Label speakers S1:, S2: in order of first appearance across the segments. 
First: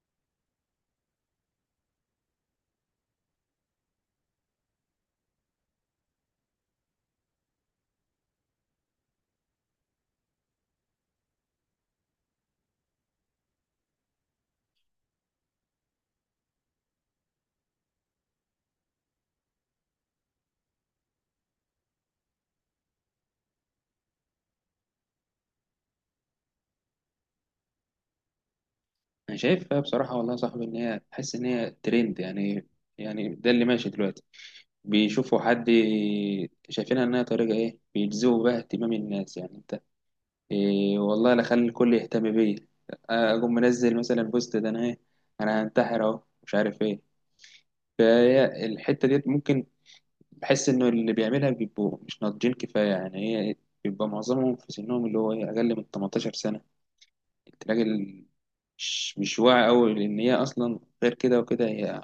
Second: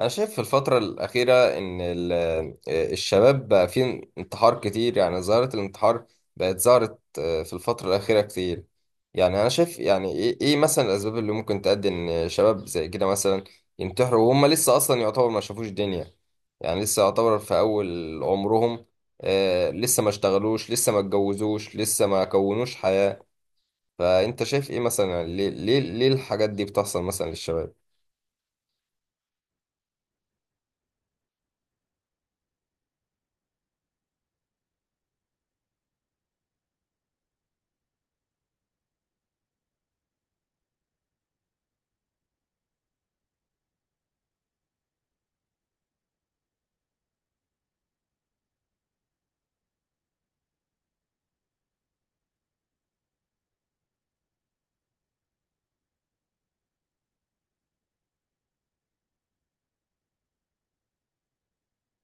S1: أنا شايف في الفترة الأخيرة إن ال- آه، الشباب بقى فيه انتحار كتير. يعني ظاهرة الانتحار بقت ظهرت في الفترة الأخيرة كتير. يعني أنا شايف، يعني إيه مثلا الأسباب اللي ممكن تؤدي إن شباب زي كده مثلا ينتحروا وهم لسه أصلا يعتبر ما شافوش دنيا. يعني لسه يعتبر في أول عمرهم، لسه ما اشتغلوش، لسه ما اتجوزوش، لسه ما كونوش حياة. فأنت شايف إيه مثلا، يعني ليه الحاجات دي بتحصل مثلا للشباب؟
S2: انا شايفها بصراحه والله يا صاحبي ان هي تحس ان هي ترند يعني. يعني ده اللي ماشي دلوقتي. بيشوفوا حد شايفينها انها طريقه ايه بيجذبوا بها اهتمام الناس. يعني انت إيه والله، لا خلي الكل يهتم بيا، اقوم منزل مثلا بوست ده انا ايه، انا هنتحر اهو، مش عارف ايه. فهي الحته ديت ممكن بحس انه اللي بيعملها بيبقوا مش ناضجين كفايه. يعني هي بيبقى معظمهم في سنهم اللي هو إيه، اقل من 18 سنه. كنت راجل مش واعي أوي، لأن هي أصلا غير كده وكده. هي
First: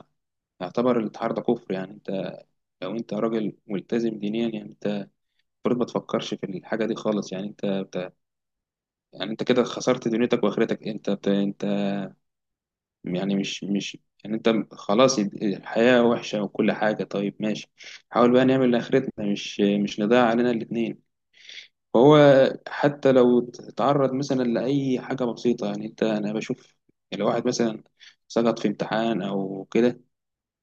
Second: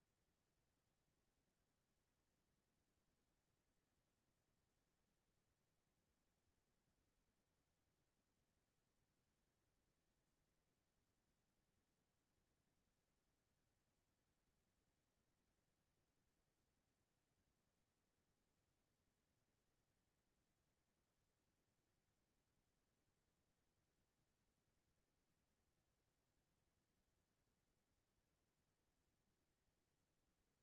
S2: يعتبر الاتحاد ده كفر. يعني أنت لو أنت راجل ملتزم دينيا، يعني أنت المفروض ما تفكرش في الحاجة دي خالص. يعني أنت يعني أنت كده خسرت دنيتك وآخرتك. أنت يعني مش يعني أنت خلاص الحياة وحشة وكل حاجة، طيب ماشي، حاول بقى نعمل لآخرتنا، مش نضيع علينا الاتنين. فهو حتى لو اتعرض مثلا لأي حاجة بسيطة، يعني أنت أنا بشوف لو واحد مثلا سقط في امتحان أو كده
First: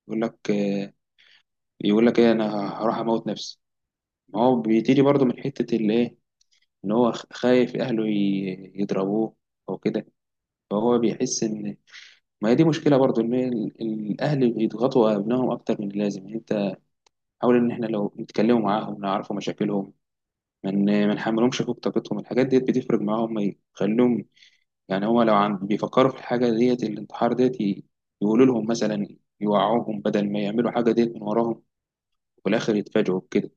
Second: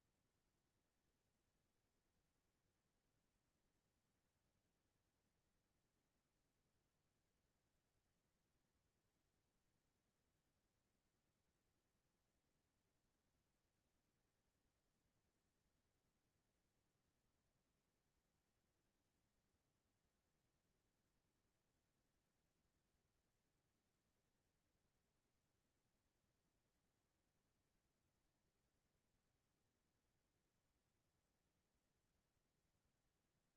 S2: يقول لك آه، يقول لك إيه، أنا هروح أموت نفسي. ما هو بيتيجي برضه من حتة اللي إيه، إن هو خايف أهله يضربوه أو كده. فهو بيحس إن، ما هي دي مشكلة برضه، إن الأهل بيضغطوا أبنائهم أكتر من اللازم. يعني أنت حاول إن إحنا لو نتكلموا معاهم نعرفوا مشاكلهمم، ما نحملهمش فوق طاقتهم. الحاجات دي بتفرق معاهم، ما يخليهم، يعني هو لو عن بيفكروا في الحاجة ديت الانتحار ديت، يقولوا لهم مثلا، يوعوهم بدل ما يعملوا حاجة ديت من وراهم وفي الآخر يتفاجئوا بكده.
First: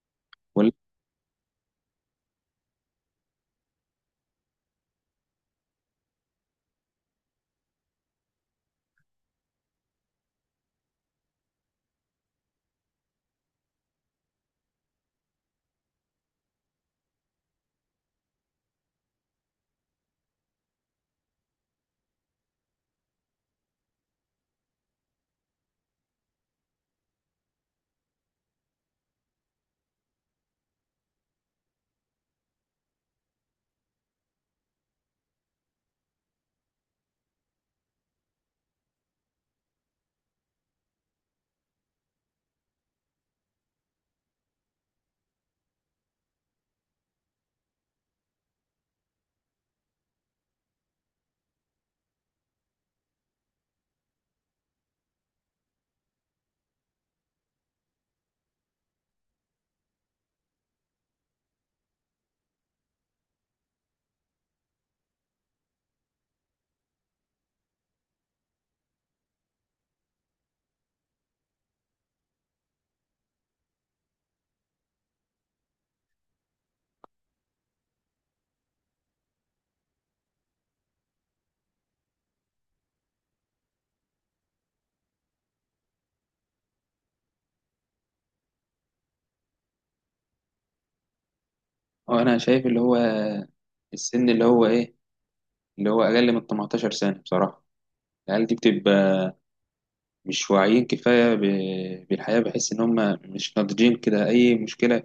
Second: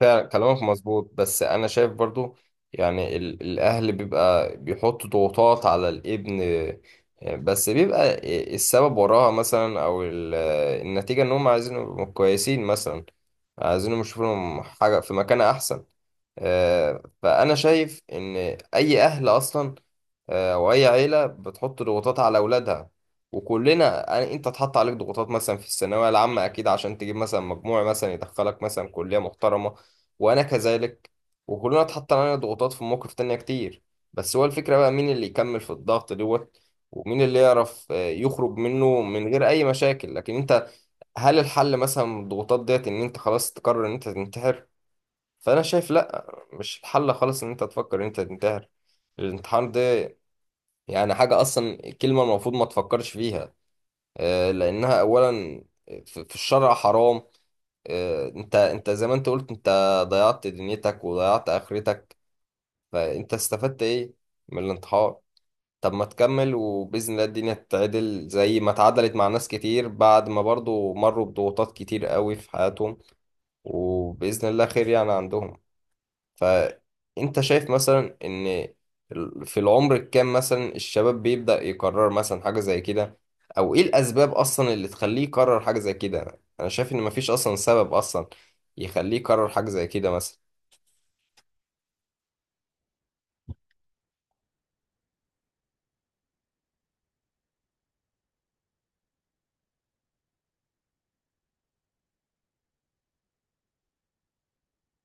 S1: فعلا كلامك
S2: ولا-
S1: مظبوط، بس انا شايف برضو يعني الاهل بيبقى بيحط ضغوطات على الابن، بس بيبقى السبب وراها مثلا، النتيجة ان هم عايزينهم يبقوا كويسين مثلا، عايزينهم يشوفوا لهم حاجة في مكان احسن. فانا شايف ان اي اهل اصلا، واي عيله بتحط ضغوطات على اولادها. وكلنا انت اتحط عليك ضغوطات مثلا في الثانويه العامه، اكيد عشان تجيب مثلا مجموع مثلا يدخلك مثلا كليه محترمه. وانا كذلك. وكلنا اتحط علينا ضغوطات في مواقف تانية كتير. بس هو الفكرة بقى مين اللي يكمل في الضغط دوت، ومين اللي يعرف، يخرج منه من غير اي مشاكل. لكن انت، هل الحل مثلا من الضغوطات ديت ان انت خلاص تقرر ان انت تنتحر؟ فانا شايف لا، مش الحل خالص ان انت تفكر ان انت تنتحر. الانتحار ده يعني حاجة اصلا، كلمة المفروض ما تفكرش فيها، لانها اولا في الشرع حرام. انت، انت زي ما انت قلت، انت ضيعت دنيتك وضيعت اخرتك. فانت استفدت ايه من الانتحار؟ طب ما تكمل، وباذن الله الدنيا تتعدل زي ما اتعدلت مع ناس كتير بعد ما برضو مروا بضغوطات كتير قوي في حياتهم. وباذن الله خير يعني عندهم. فانت شايف مثلا ان في العمر الكام مثلا الشباب بيبدأ يقرر مثلا حاجة زي كده، او ايه الاسباب اصلا اللي تخليه يقرر حاجة زي كده؟ انا شايف ان مفيش اصلا سبب اصلا يخليه يقرر حاجة زي كده مثلا.
S2: وأنا شايف اللي هو السن اللي هو إيه، اللي هو أقل من 18 سنة. بصراحة العيال دي بتبقى مش واعيين كفاية بالحياة. بحس إن هم مش ناضجين كده. أي مشكلة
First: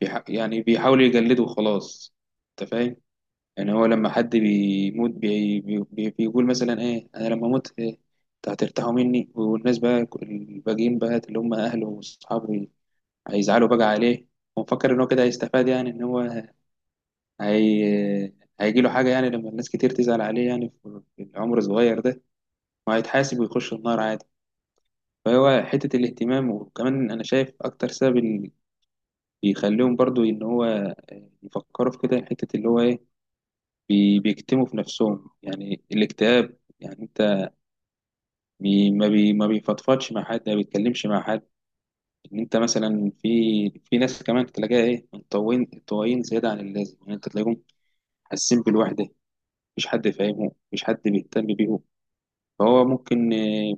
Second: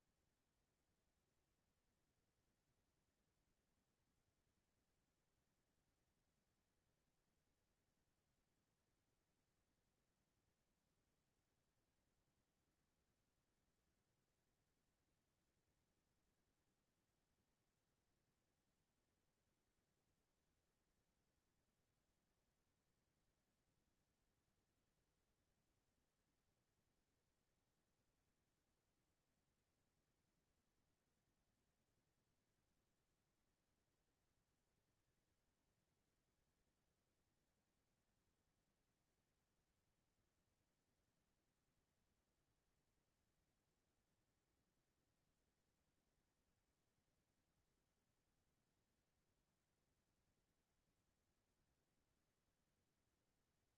S2: يعني بيحاولوا يجلدوا وخلاص. أنت فاهم؟ يعني هو لما حد بيموت بي بي بي بيقول مثلا ايه، انا لما اموت إيه، انتوا هترتاحوا مني، والناس بقى الباقيين بقى اللي هم اهله واصحابه هيزعلوا بقى عليه. ومفكر ان هو كده هيستفاد، يعني ان هو هي هيجي له حاجه يعني لما الناس كتير تزعل عليه، يعني في في العمر الصغير ده وهيتحاسب ويخش النار عادي. فهو حته الاهتمام. وكمان انا شايف اكتر سبب اللي بيخليهم برضو ان هو يفكروا في كده، حته اللي هو ايه، بيكتموا في نفسهم، يعني الاكتئاب. يعني انت بي ما بي ما بيفضفضش مع حد، ما بيتكلمش مع حد. ان انت مثلا في، في ناس كمان تلاقيها ايه منطوين طوايين زياده عن اللازم. يعني انت تلاقيهم حاسين بالوحده، مفيش حد فاهمهم، مفيش حد بيهتم بيهم. فهو ممكن آه،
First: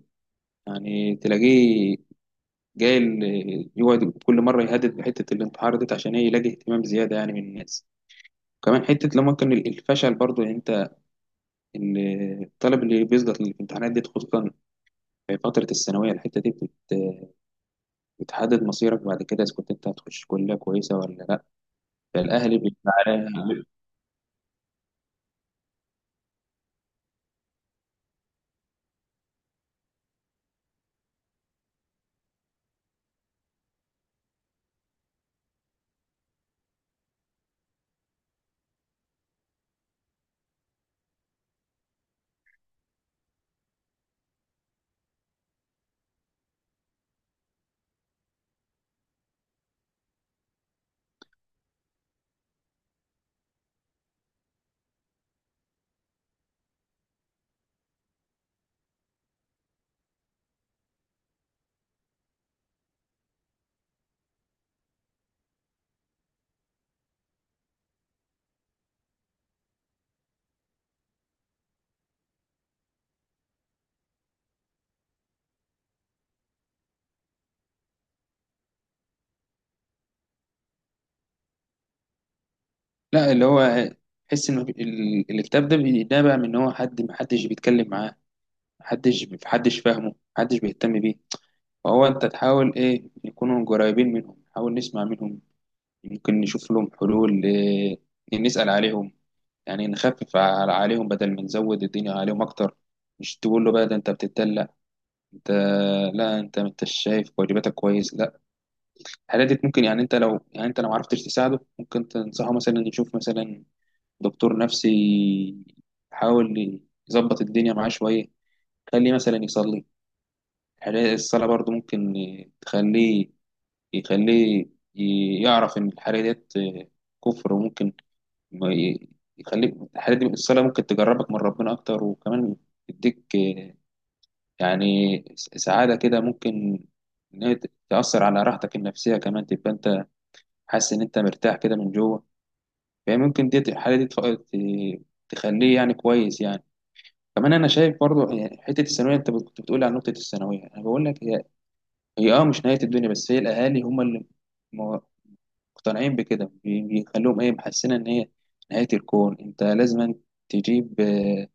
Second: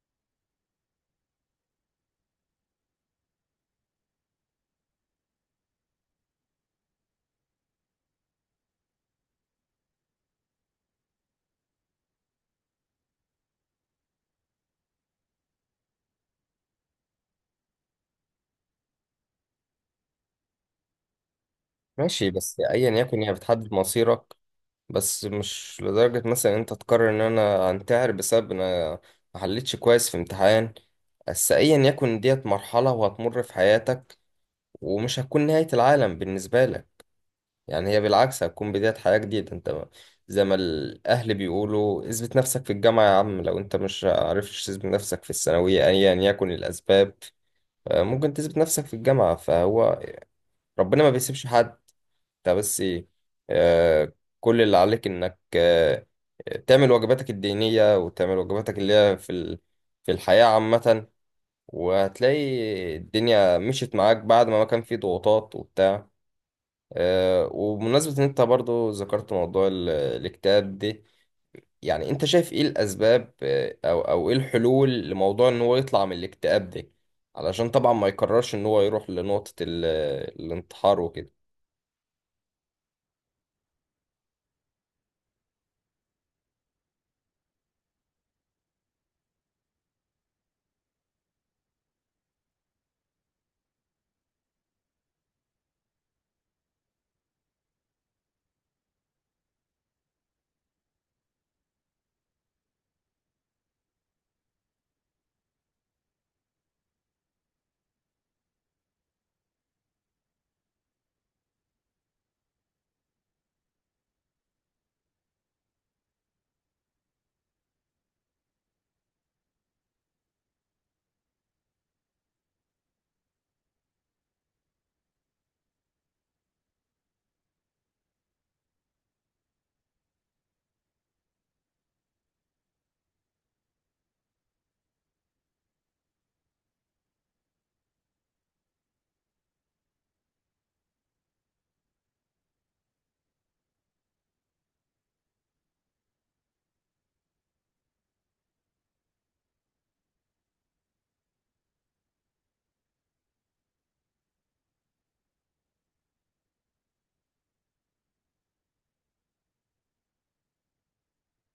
S2: يعني تلاقيه جاي يقعد كل مره يهدد بحته الانتحار دي عشان ايه، يلاقي اهتمام زياده يعني من الناس. كمان حته لما ممكن الفشل برضو، يعني انت ال- الطالب اللي بيسقط في الامتحانات دي، خصوصا في فترة الثانوية. الحتة دي بتحدد مصيرك بعد كده، إذا كنت أنت هتخش كلية كويسة ولا لأ.
S1: ماشي،
S2: فالأهلي
S1: بس ايا
S2: بيبقى
S1: يكن هي
S2: على-
S1: بتحدد مصيرك، بس مش لدرجة مثلا انت تقرر ان انا انتحر بسبب ان انا ما حلتش كويس في امتحان. بس ايا يكن، ديت مرحلة وهتمر في حياتك، ومش هتكون نهاية العالم بالنسبة لك. يعني هي بالعكس هتكون بداية حياة جديدة. انت ما- زي ما الاهل بيقولوا، اثبت نفسك في الجامعة يا عم. لو انت مش عرفتش تثبت نفسك في الثانوية ايا يكن الاسباب، ممكن تثبت نفسك في الجامعة. فهو ربنا ما بيسيبش حد. انت بس ايه، آه، كل اللي عليك انك آه، تعمل واجباتك الدينية، وتعمل واجباتك اللي هي في الحياة عامة. وهتلاقي الدنيا مشيت معاك بعد ما ما كان في ضغوطات وبتاع. آه، وبمناسبة ان انت برضو ذكرت موضوع الاكتئاب دي، يعني انت شايف ايه الاسباب، او ايه الحلول لموضوع ان هو يطلع من الاكتئاب ده؟ علشان طبعا ما يكررش ان هو يروح لنقطة الانتحار وكده.
S2: لا اللي هو تحس إن الاكتئاب ده بينبع من إن هو حد بيتكلم معاه، محدش فاهمه، محدش بيهتم بيه. فهو أنت تحاول إيه، نكونوا قريبين منهم، نحاول نسمع منهم، يمكن نشوف لهم حلول إيه، نسأل عليهم. يعني نخفف عليهم بدل ما نزود الدنيا عليهم أكتر. مش تقول له بقى، ده أنت بتتدلع، انت، لا انت، انت شايف واجباتك كويس؟ لا، الحاجات دي ممكن، يعني انت لو، يعني انت لو ما عرفتش تساعده، ممكن تنصحه مثلا يشوف مثلا دكتور نفسي، يحاول يظبط الدنيا معاه شويه. خليه مثلا يصلي. الصلاه برضو ممكن تخليه، يخليه يعرف ان الحاجه ديت كفر. وممكن ما ي- يخليك. الحاجات دي، الصلاه، ممكن تجربك من ربنا اكتر، وكمان تديك يعني سعادة كده. ممكن إن هي تأثر على راحتك النفسية، كمان تبقى أنت حاسس إن أنت مرتاح كده من جوه. فهي ممكن دي الحالة دي تخليه يعني كويس يعني. كمان أنا شايف برضو يعني حتة الثانوية، أنت كنت بتقول عن نقطة الثانوية، أنا بقول لك هي، هي أه مش نهاية الدنيا، بس هي الأهالي هم اللي م- مقتنعين بكده، بيخلوهم إيه محسنة إن هي نهاية الكون. أنت لازم تجيب آه،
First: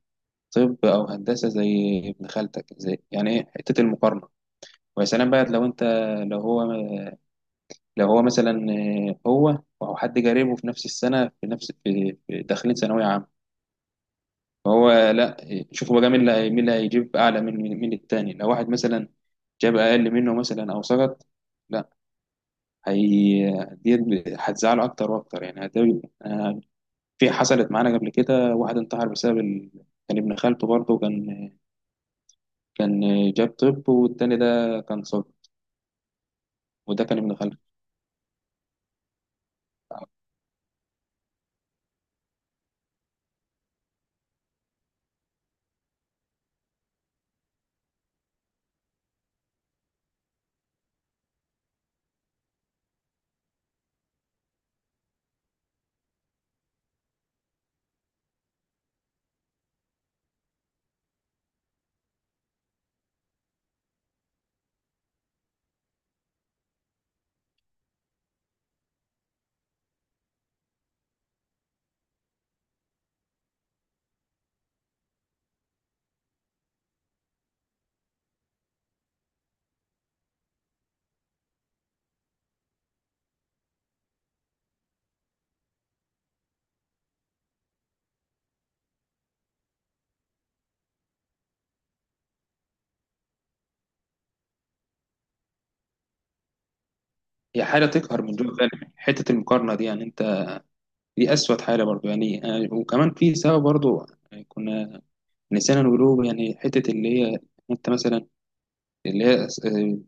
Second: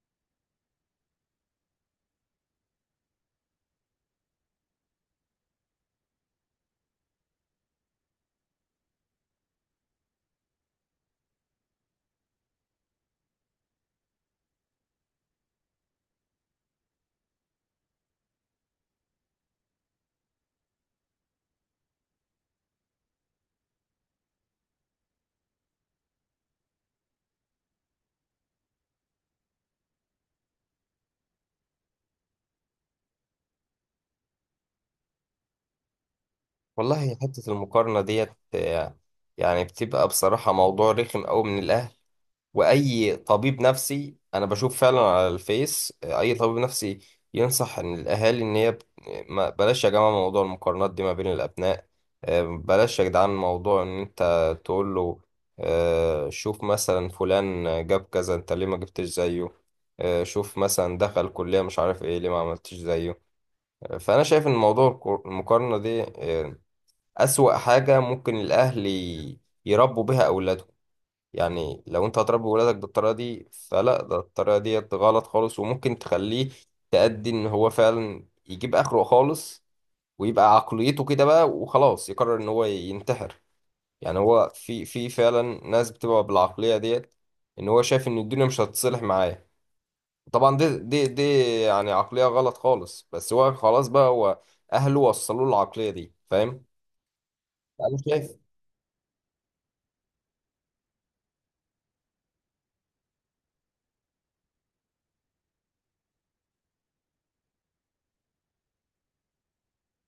S2: طب أو هندسة زي ابن خالتك. زي يعني إيه حتة المقارنة. ويا سلام بقى لو انت، لو هو لو هو مثلا آه، هو او حد قريبه في نفس السنه، في نفس، في في داخلين ثانويه عامه. فهو لا آه، شوفوا بقى مين مين اللي هيجيب اعلى من من التاني. لو واحد مثلا جاب اقل منه مثلا او سقط، لا، هي دي هتزعله اكتر واكتر، يعني هتبقى آه، في حصلت معانا قبل كده واحد انتحر بسبب كان ابن خالته برضه. كان جاب طب، والتاني ده كان صب، وده
S1: والله
S2: كان ابن
S1: حتة
S2: خالته.
S1: المقارنة ديت، يعني بتبقى بصراحة موضوع رخم أوي من الأهل. وأي طبيب نفسي أنا بشوف فعلا على الفيس، أي طبيب نفسي ينصح إن الأهالي إن هي بلاش يا جماعة موضوع المقارنات دي ما بين الأبناء. بلاش يا جدعان موضوع إن أنت تقول له، شوف مثلا فلان جاب كذا، أنت ليه ما جبتش زيه؟ شوف مثلا دخل كلية مش عارف إيه، ليه ما عملتش زيه؟ فأنا شايف إن موضوع المقارنة دي، أسوأ حاجة ممكن الأهل يربوا بها أولادهم. يعني لو أنت هتربي ولادك بالطريقة دي، فلا، ده الطريقة دي غلط خالص، وممكن تخليه تأدي إن هو فعلا يجيب آخره خالص، ويبقى عقليته كده بقى وخلاص يقرر إن هو ينتحر. يعني هو في فعلا ناس بتبقى بالعقلية ديت، إن هو شايف إن الدنيا مش هتصلح معاه. طبعا دي يعني عقلية غلط خالص، بس هو خلاص بقى، هو أهله وصلوا له العقلية دي، فاهم؟
S2: هي حاجه
S1: أنا
S2: تقهر من
S1: شايف
S2: جوه فعلا حته المقارنه دي. يعني انت دي أسود حالة برضو يعني آه. وكمان في سبب برضو آه، كنا نسينا نقوله، يعني حتة اللي هي، أنت مثلا، اللي هي آه،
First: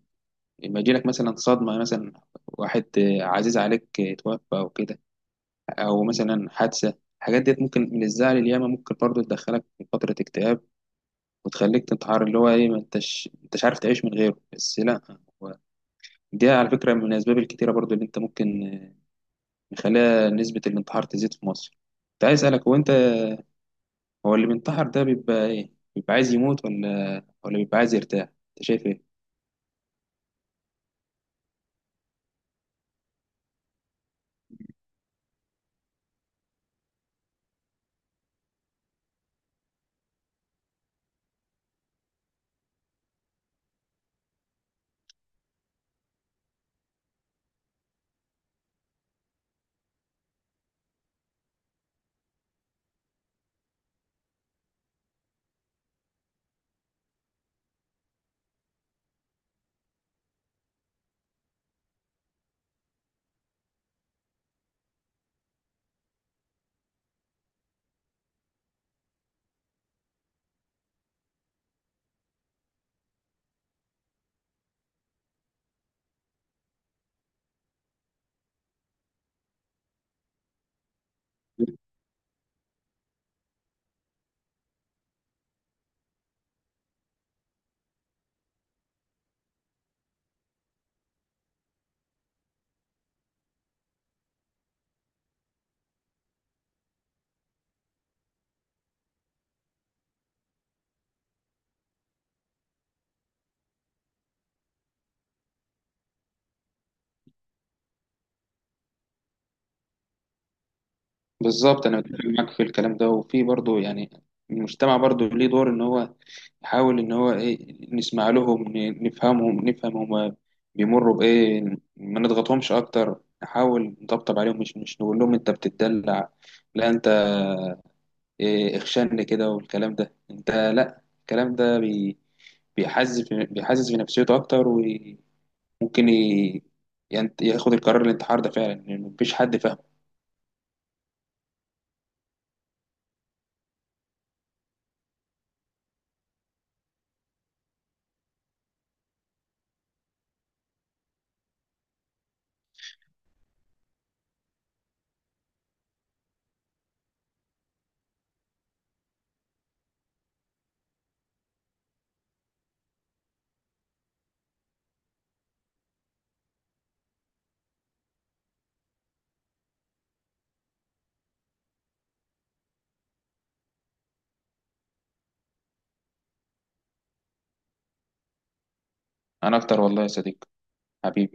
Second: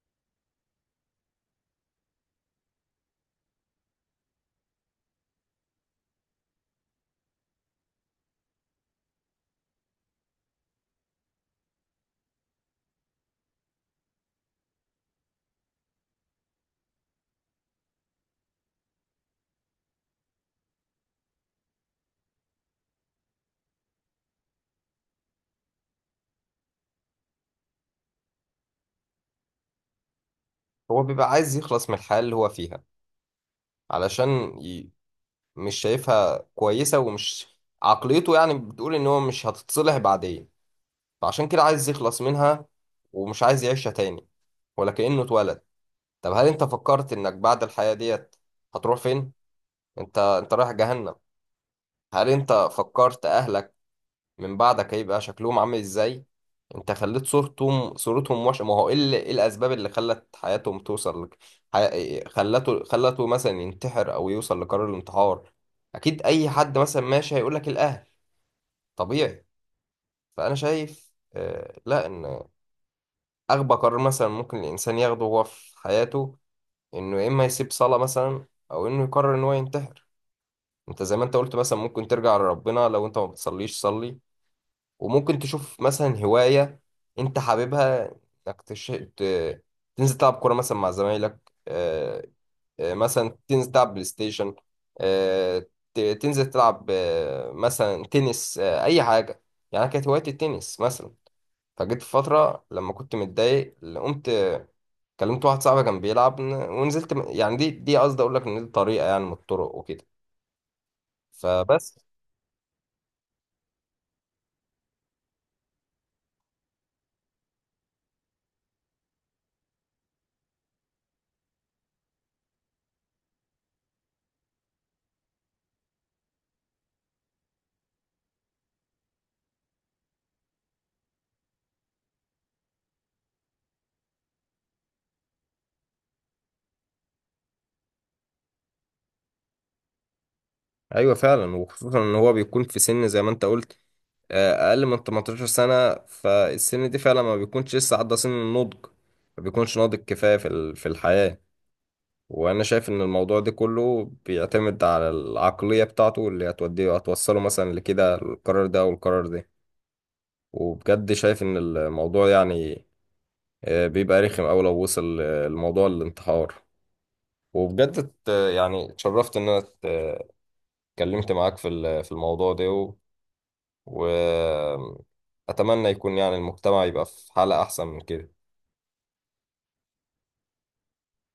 S2: لما يجيلك مثلا صدمة مثلا، واحد آه، عزيز عليك آه، توفى أو كده، أو مثلا حادثة. الحاجات ديت ممكن من الزعل الياما ممكن برضو تدخلك في فترة اكتئاب وتخليك تنتحر، اللي هو إيه، ما أنتش عارف تعيش من غيره. بس لأ هو دي على فكرة من الأسباب الكتيرة برضو اللي أنت ممكن آه، مخليها نسبة الانتحار تزيد في مصر. كنت عايز أسألك، هو أنت، هو اللي بينتحر ده بيبقى ايه، بيبقى عايز يموت ولا بيبقى عايز يرتاح؟ انت شايف ايه؟
S1: هو بيبقى عايز يخلص من الحياة اللي هو فيها، علشان مش شايفها كويسة ومش، عقليته يعني بتقول ان هو مش هتتصلح بعدين، فعشان كده عايز يخلص منها ومش عايز يعيشها تاني، ولا كأنه اتولد. طب هل انت فكرت انك بعد الحياة ديت هتروح فين؟ انت، انت رايح جهنم. هل انت فكرت اهلك من بعدك هيبقى شكلهم عامل ازاي؟ انت خليت صورتهم وحشه. ما هو ايه إيه الاسباب اللي خلت حياتهم توصل لك، خلته مثلا ينتحر او يوصل لقرار الانتحار. اكيد اي حد مثلا ماشي هيقول لك الاهل، طبيعي. فانا شايف آه لا، ان اغبى قرار مثلا ممكن الانسان ياخده هو في حياته، انه يا اما يسيب صلاه مثلا، او انه يقرر ان هو ينتحر. انت زي ما انت قلت، مثلا ممكن ترجع لربنا، لو انت ما بتصليش صلي، وممكن تشوف مثلا هواية انت حاببها، انك ت... تنزل تلعب كورة مثلا مع زمايلك، آه، آه، مثلا تنزل تلعب بلاي ستيشن، آه، تنزل تلعب، آه، مثلا تنس، آه، اي حاجة. يعني أنا كانت هوايتي التنس مثلا، فجيت في فترة لما كنت متضايق، قمت كلمت واحد صاحبي كان بيلعب، ونزلت يعني دي قصدي اقول لك ان دي طريقة يعني من الطرق وكده.
S2: بالظبط،
S1: فبس،
S2: انا متفق معاك في الكلام ده. وفي برضه يعني المجتمع برضه ليه دور ان هو يحاول ان هو ايه، نسمع لهم، نفهمهم، نفهم هما بيمروا بايه، ما نضغطهمش اكتر، نحاول نطبطب عليهم، مش نقول لهم انت بتدلع، لا انت إيه اخشن كده والكلام ده. انت لا، الكلام ده بيحزز في نفسيته اكتر. ممكن يعني ياخد القرار الانتحار ده فعلا، لأن مفيش حد فاهمه.
S1: ايوه فعلا. وخصوصا ان هو بيكون في سن زي ما انت قلت، اقل من 18 سنه. فالسن دي فعلا ما بيكونش لسه عدى سن النضج، ما بيكونش ناضج كفايه في الحياه. وانا شايف ان الموضوع ده كله بيعتمد على العقليه بتاعته اللي هتوصله مثلا لكده القرار ده او القرار ده. وبجد شايف ان الموضوع يعني، بيبقى رخم اوي لو وصل، الموضوع للانتحار. وبجد ات- يعني اتشرفت ان انا اتكلمت معاك في الموضوع ده. وأتمنى يكون يعني المجتمع يبقى في حالة أحسن من كده.
S2: انا اكتر والله يا صديقي، حبيبي.